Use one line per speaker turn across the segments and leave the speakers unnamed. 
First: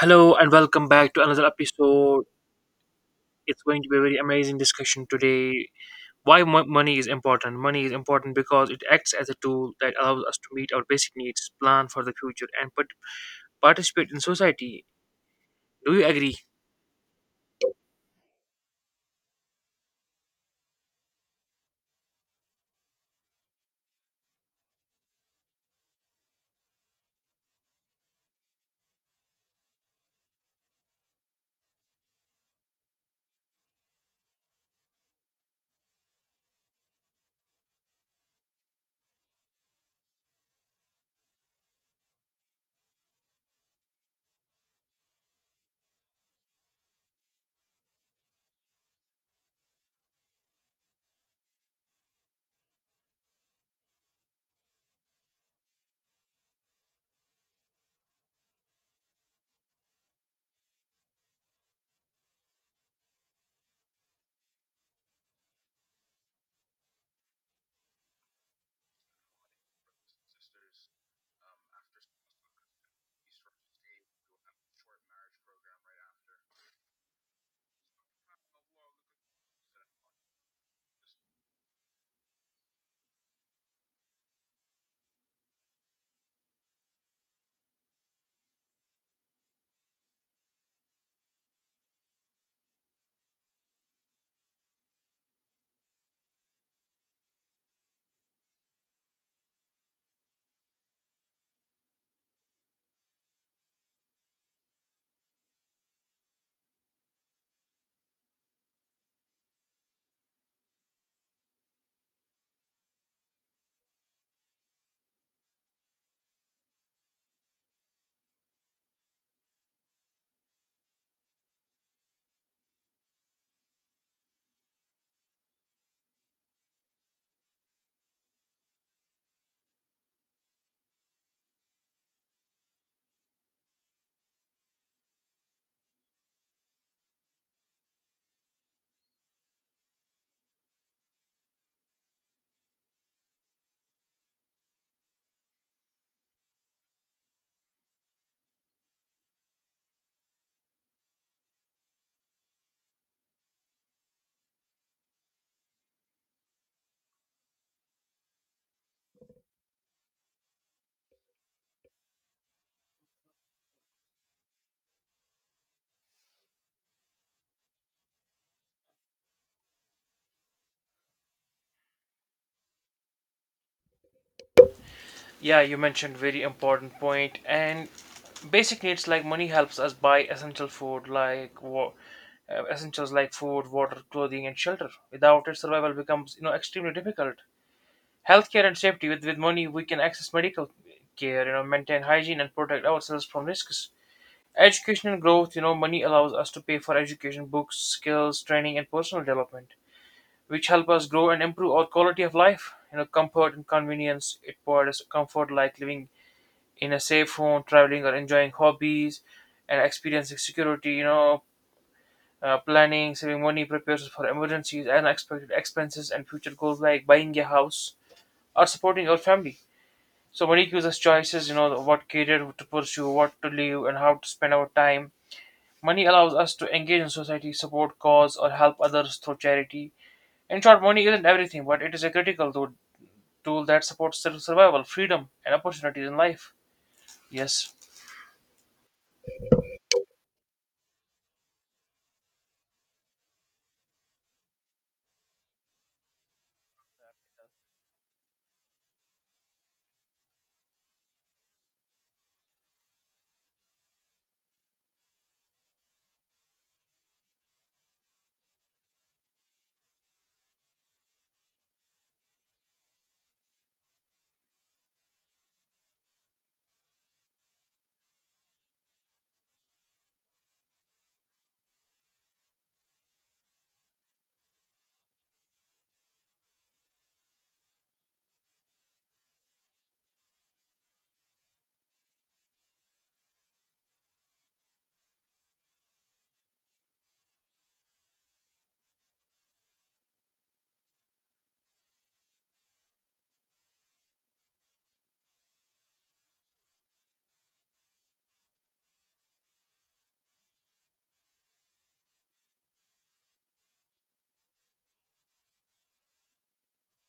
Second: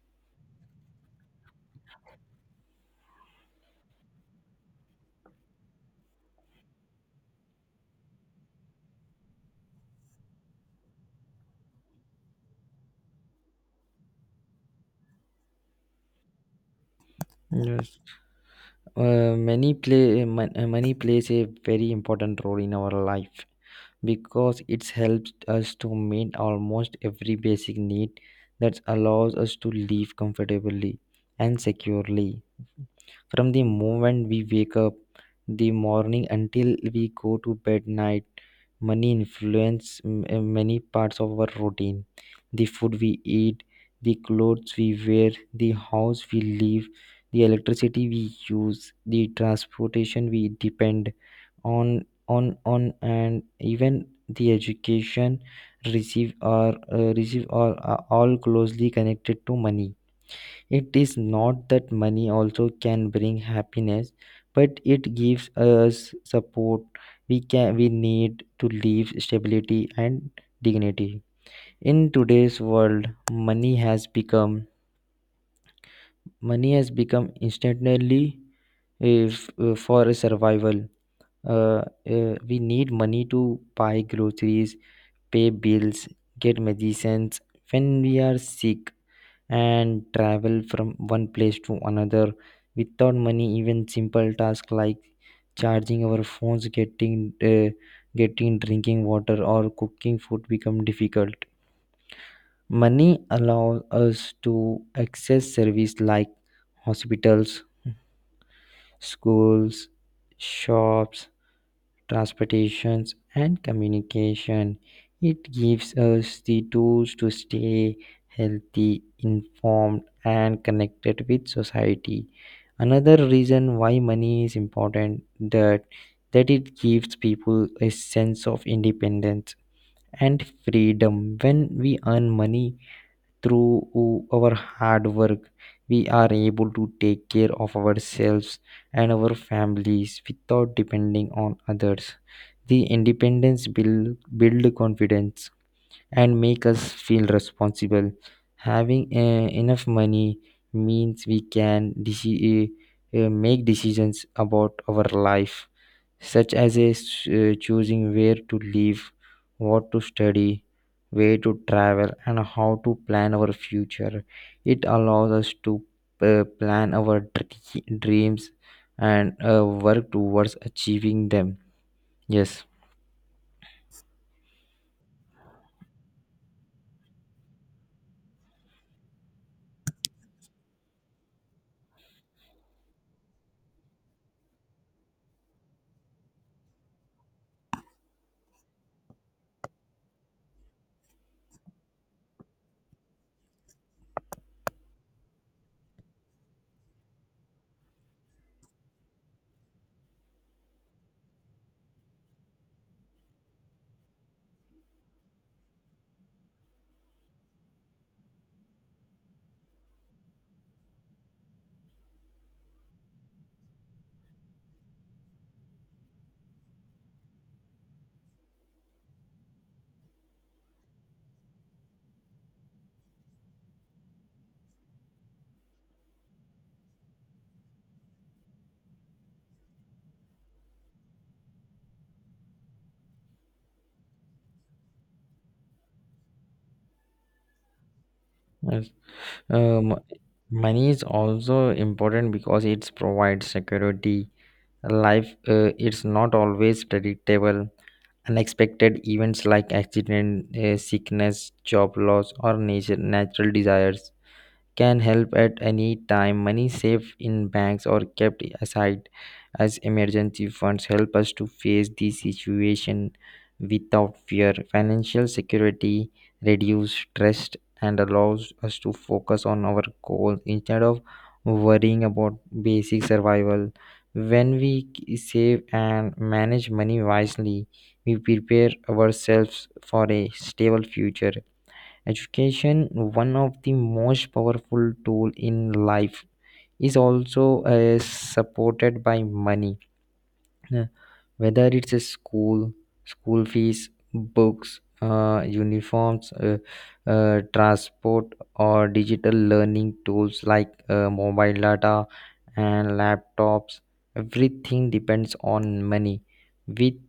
Hello and welcome back to another episode. It's going to be a very amazing discussion today. Why money is important? Money is important because it acts as a tool that allows us to meet our basic needs, plan for the future, and participate in society. Do you agree?
Yes, money plays a very important role in our life because it helps us to meet almost every basic need that allows us to live comfortably and securely from the moment we wake up the morning until we go to bed night. Money many parts of our routine. The food we eat, the clothes we wear, the house we live, the electricity we use, the transportation we depend on and even the education receive or receive or are all closely connected to money. It is not that money also can bring happiness, but it gives us support we need to live stability and dignity. In today's world, money has become instantly, if for survival. Uh, we need money to buy groceries, pay bills, get medicines when we are sick, and travel from one place to another. Without money, even simple tasks like charging our phones, getting drinking water, or cooking food become difficult. Money allows us to access service like hospitals, schools, shops, transportations, and communication. It gives us the tools to stay healthy, informed, and connected with society. Another reason why money is important that it gives people a sense of independence and freedom. When we earn money through our hard work, we are able to take care of ourselves and our families without depending on others. The independence build confidence and make us feel responsible. Having enough money means we can make decisions about our life, such as choosing where to live, what to study, where to travel, and how to plan our future. It allows us to plan our dreams and work towards achieving them. Yes.
Yeah, you mentioned very important point. And basic needs, like money helps us buy essential food like essentials like food, water, clothing, and shelter. Without it, survival becomes extremely difficult. Healthcare and safety, with money we can access medical care, maintain hygiene and protect ourselves from risks. Education and growth, money allows us to pay for education, books, skills training, and personal development, which help us grow and improve our quality of life. Comfort and convenience, it provides us comfort like living in a safe home, traveling, or enjoying hobbies and experiencing security. Planning, saving money prepares us for emergencies and unexpected expenses, and future goals like buying a house or supporting our family. So money gives us choices, you know, what career to pursue, what to live, and how to spend our time. Money allows us to engage in society, support cause, or help others through charity. In short, money isn't everything, but it is a critical tool that supports survival, freedom, and opportunities in life. Yes.
Yes. Um, Money is also important because it provides security. Life, it's not always predictable. Unexpected events like accident, sickness, job loss, or natural desires can help at any time. Money saved in banks or kept aside as emergency funds help us to face the situation without fear. Financial security reduces stress and allows us to focus on our goals instead of worrying about basic survival. When we save and manage money wisely, we prepare ourselves for a stable future. Education, one of the most powerful tool in life, is also supported by money. Uh, Whether it's a school school fees, books, uniforms, transport, or digital learning tools like mobile data and laptops, everything depends on money. With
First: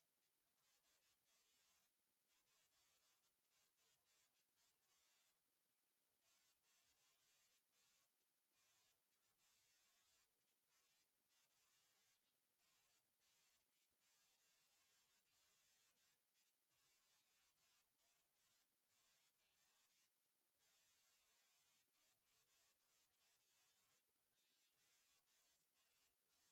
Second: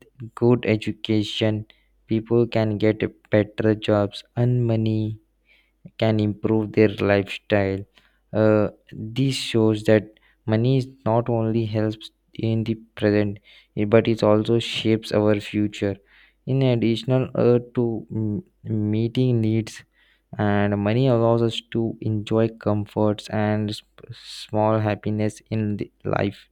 good education, people can get better jobs, earn money, can improve their lifestyle. This shows that money is not only helps in the present, but it also shapes our future. In addition to meeting needs, and money allows us to enjoy comforts and small happiness in the life.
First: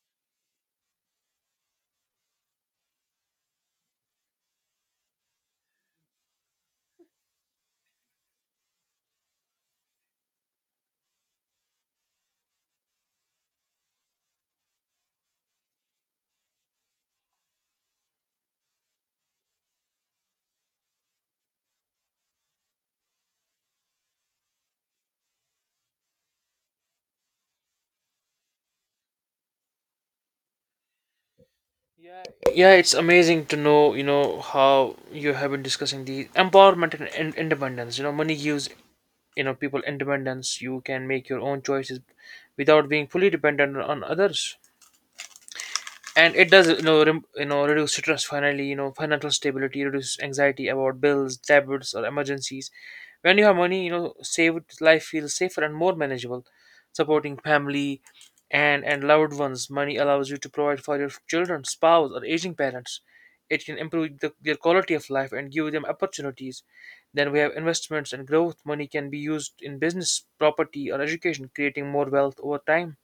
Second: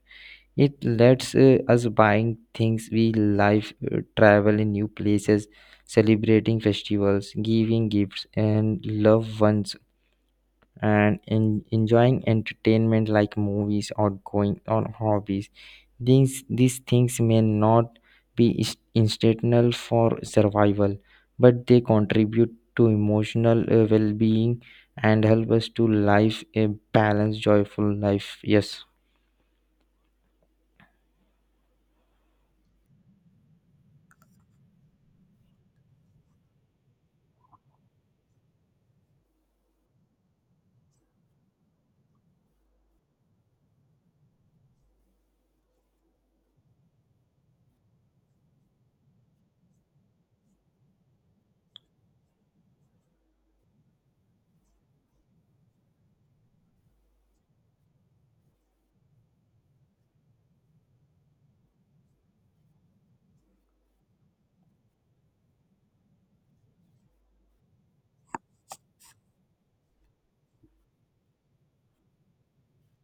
It lets us buying things we like, travel in new places, celebrating festivals, giving gifts, and love ones, and enjoying entertainment like movies or going on hobbies. These things may not be instrumental for survival, but they contribute to emotional well being and help us to live a balanced, joyful life. Yes.
Yeah, yeah, it's amazing to know, you know, how you have been discussing the empowerment and independence. You know, money gives, you know, people independence. You can make your own choices without being fully dependent on others. And it does, you know, reduce stress. Finally, you know, financial stability reduces anxiety about bills, debts, or emergencies. When you have money, you know, saved, life feels safer and more manageable. Supporting family and loved ones, money allows you to provide for your children, spouse, or aging parents. It can improve their quality of life and give them opportunities. Then we have investments and growth. Money can be used in business, property, or education, creating more wealth over time.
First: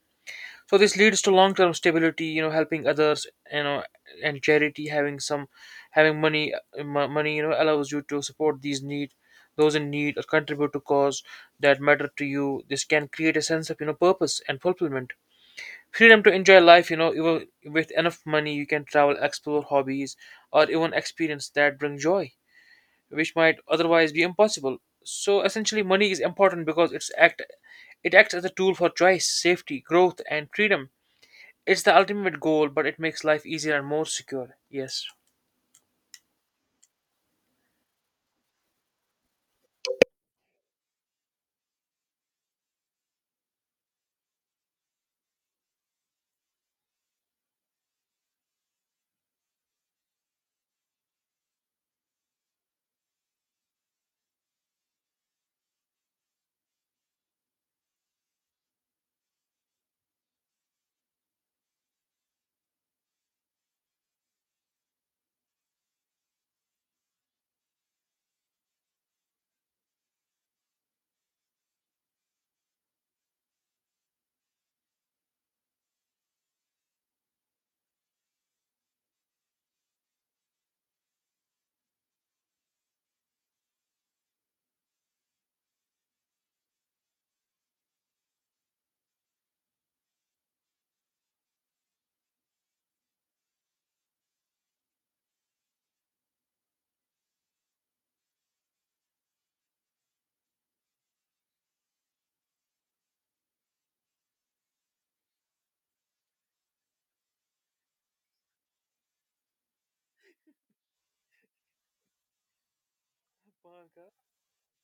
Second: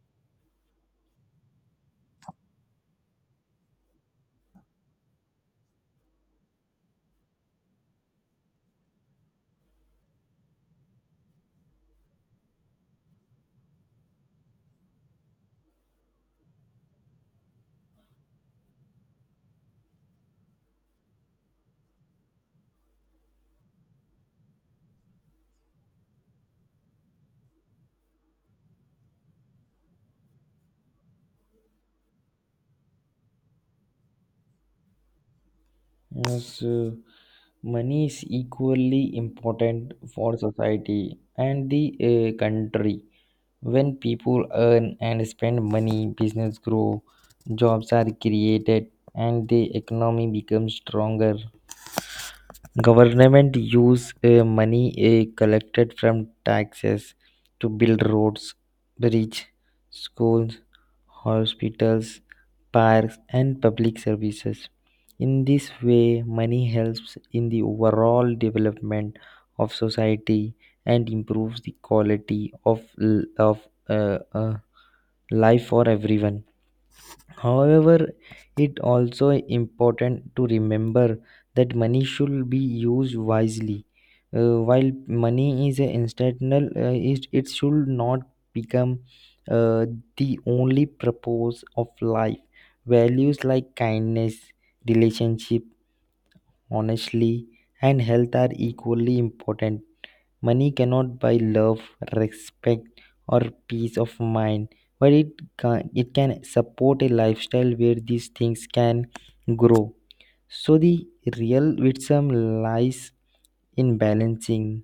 So this leads to long-term stability, you know, helping others, you know, and charity. Having money, money, you know, allows you to support those in need, or contribute to cause that matter to you. This can create a sense of, you know, purpose and fulfillment. Freedom to enjoy life, you know, even with enough money, you can travel, explore hobbies, or even experience that bring joy, which might otherwise be impossible. So essentially, money is important because it acts as a tool for choice, safety, growth, and freedom. It's the ultimate goal, but it makes life easier and more secure. Yes.
Yes, money is equally important for society and the country. When people earn and spend money, business grow, jobs are created, and the economy becomes stronger. Government use money collected from taxes to build roads, bridges, schools, hospitals, parks, and public services. In this way, money helps in the overall development of society and improves the quality of uh, uh, life for everyone. However, it also important to remember that money should be used wisely. While money is a instantaneous, it should not become uh, the only purpose of life. Values like kindness, relationship, honestly, and health are equally important. Money cannot buy love, respect, or peace of mind, but it can support a lifestyle where these things can grow. So the real wisdom lies in balancing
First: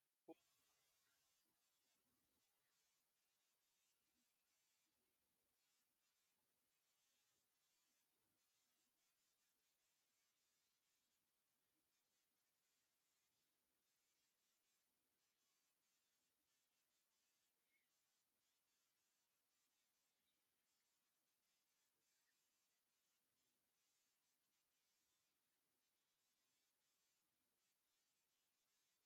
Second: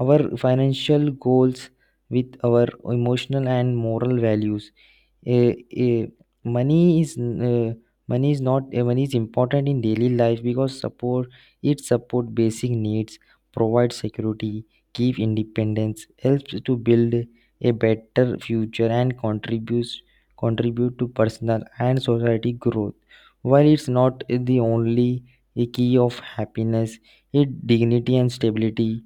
our financial goals with our emotional and moral values. eh, eh, money is uh, money is not Money is important in daily life because support it support basic needs, provide security, give independence, helps to build a better future, and contribute to personal and society growth. While it's not the only key of happiness, it dignity and stability.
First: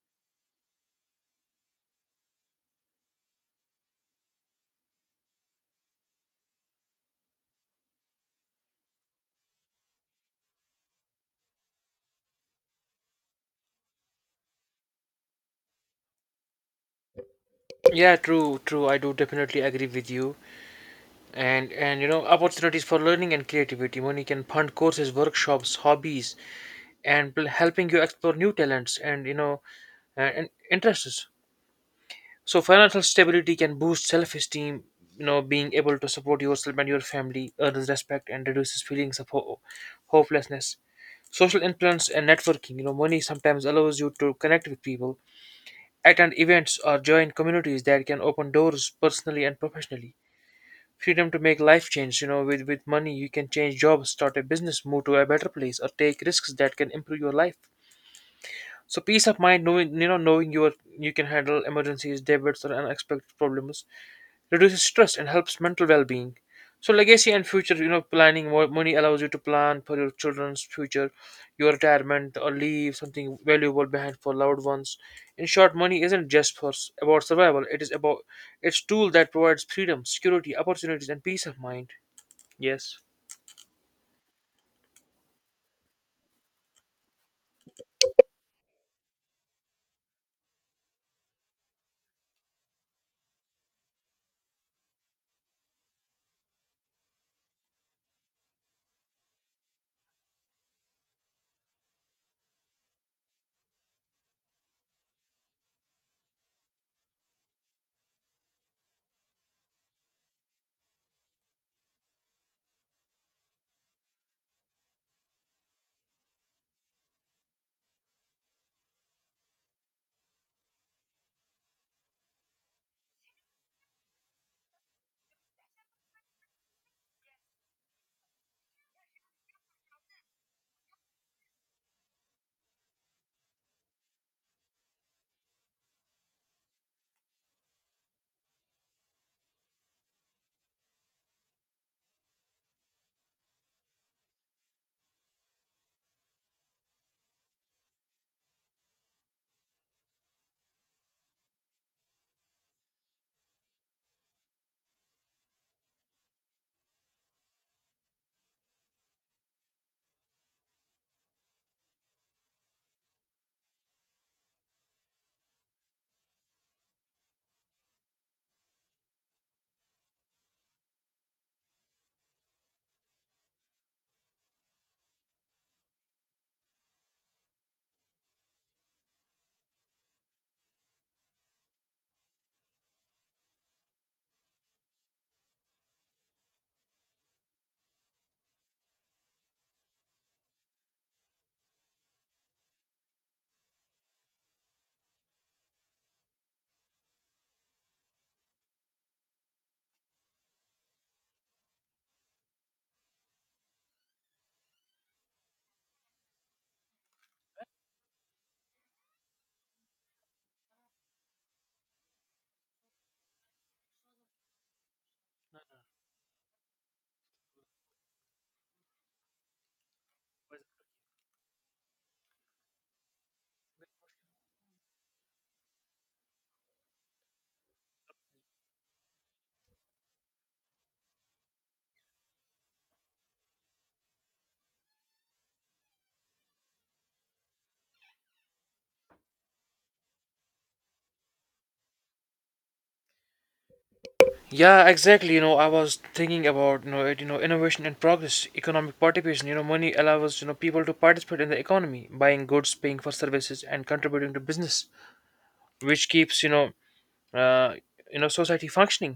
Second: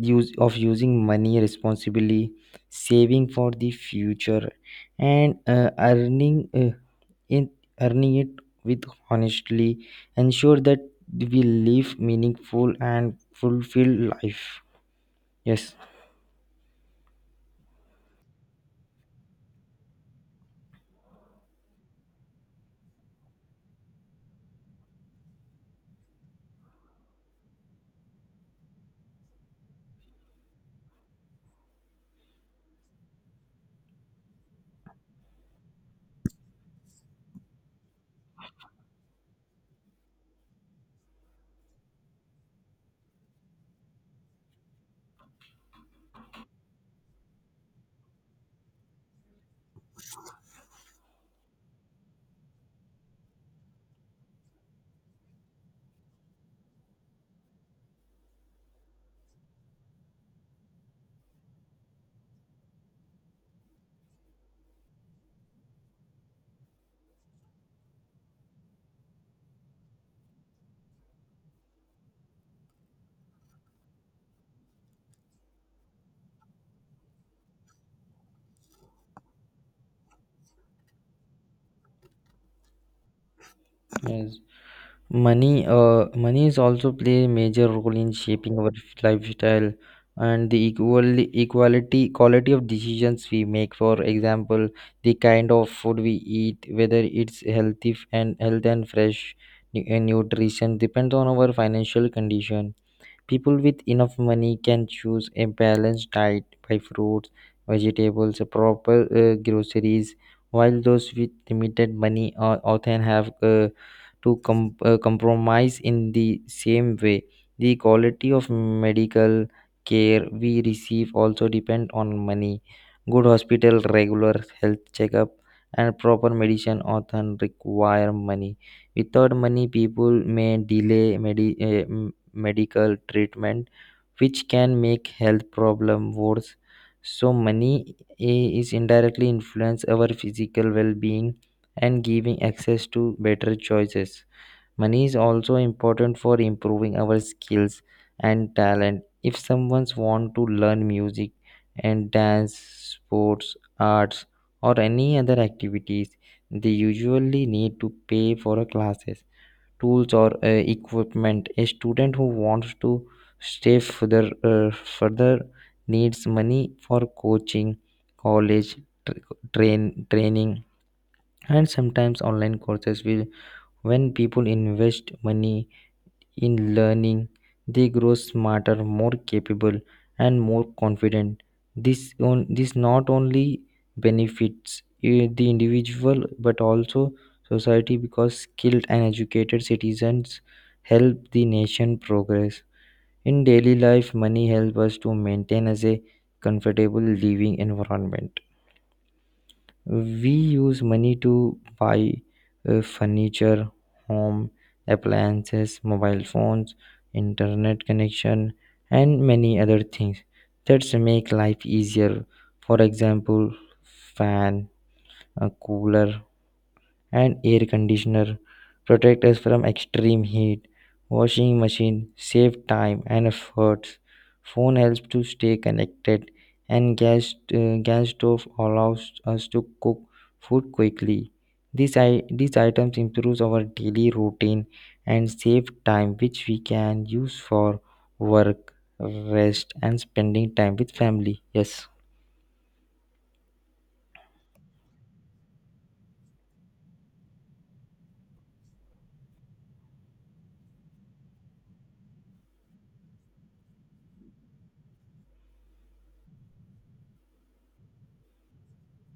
Use of using money responsibly, saving for the future, and in earning it with honestly ensure that we live meaningful and fulfilled life. Yes.
Yeah, true, true. I do definitely agree with you. And you know, opportunities for learning and creativity. Money can fund courses, workshops, hobbies, and will helping you explore new talents, and and interests. So financial stability can boost self-esteem. You know, being able to support yourself and your family earns respect and reduces feelings of hopelessness. Social influence and networking. You know, money sometimes allows you to connect with people, attend events, or join communities that can open doors personally and professionally. Freedom to make life change, you know, with money you can change jobs, start a business, move to a better place, or take risks that can improve your life. So peace of mind, knowing, you know, knowing your you can handle emergencies, debits, or unexpected problems, reduces stress and helps mental well-being. So legacy and future, you know, planning, money allows you to plan for your children's future, your retirement, or leave something valuable behind for loved ones. In short, money isn't just about survival. It is about It's tool that provides freedom, security, opportunities, and peace of mind. Yes.
Yes. Money is also play a major role in shaping our lifestyle and the equality quality of decisions we make. For example, the kind of food we eat, whether it's healthy f- and health and fresh nu- and nutrition, depends on our financial condition. People with enough money can choose a balanced diet by fruits, vegetables, proper groceries, while those with limited money often have to compromise in the same way. The quality of medical care we receive also depend on money. Good hospital, regular health checkup, and proper medicine often require money. Without money, people may medical treatment, which can make health problem worse. So money is indirectly influence our physical well-being and giving access to better choices. Money is also important for improving our skills and talent. If someone's want to learn music and dance, sports, arts, or any other activities, they usually need to pay for a classes, tools, or equipment. A student who wants to stay uh, further needs money for coaching, college, training, and sometimes online courses. Will When people invest money in learning, they grow smarter, more capable, and more confident. This not only benefits the individual but also society, because skilled and educated citizens help the nation progress. In daily life, money helps us to maintain as a comfortable living environment. We use money to buy furniture, home appliances, mobile phones, internet connection, and many other things that make life easier. For example, fan a cooler and air conditioner protect us from extreme heat. Washing machine save time and efforts. Phone helps to stay connected, and gas stove allows us to cook food quickly. These items improves our daily routine and save time, which we can use for work, rest, and spending time with family. Yes.
Yeah, exactly. You know, I was thinking about, you know, innovation and progress, economic participation. You know, money allows, you know, people to participate in the economy, buying goods, paying for services, and contributing to business, which keeps, uh, society functioning.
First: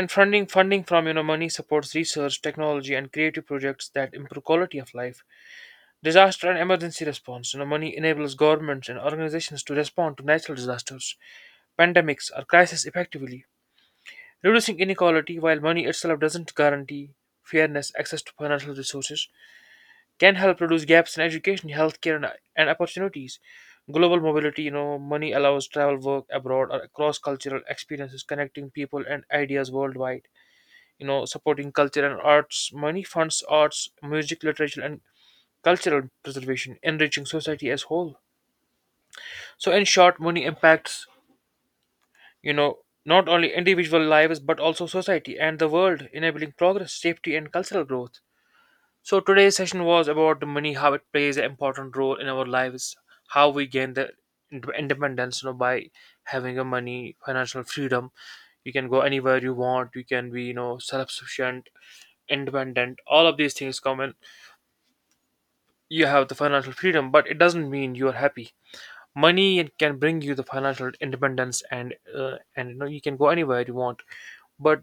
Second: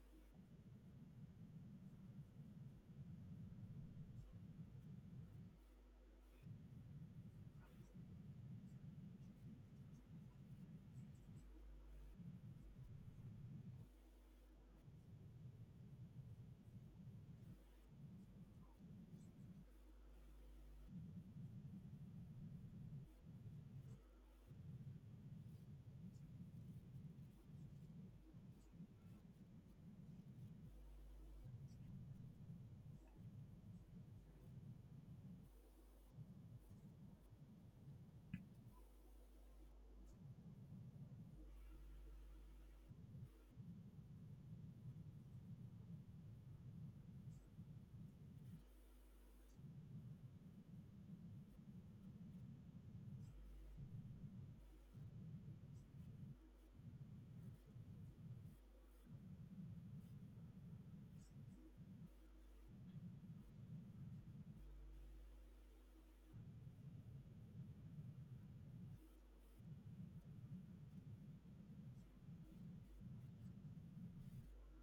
And funding from, you know, money supports research, technology, and creative projects that improve quality of life. Disaster and emergency response, you know, money enables governments and organizations to respond to natural disasters, pandemics, or crises effectively. Reducing inequality, while money itself doesn't guarantee fairness, access to financial resources can help reduce gaps in education, healthcare, and opportunities. Global mobility, you know, money allows travel, work abroad, or cross cultural experiences, connecting people and ideas worldwide. You know, supporting culture and arts, money funds arts, music, literature, and cultural preservation, enriching society as whole. So, in short, money impacts, you know, not only individual lives but also society and the world, enabling progress, safety, and cultural growth. So today's session was about money, how it plays an important role in our lives, how we gain the independence, you know, by having a money, financial freedom. You can go anywhere you want. You can be, you know, self-sufficient, independent. All of these things come in. You have the financial freedom, but it doesn't mean you are happy. Money can bring you the financial independence, and you know, you can go anywhere you want, but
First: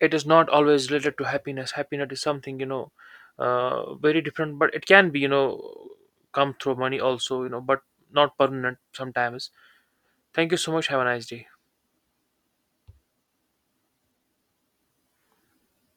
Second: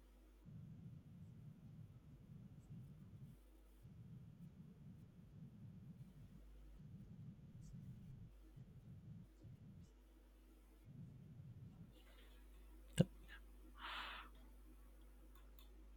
it is not always related to happiness. Happiness is something, you know, very different, but it can be, you know, come through money also, you know, but not permanent sometimes. Thank you so much, have a nice day.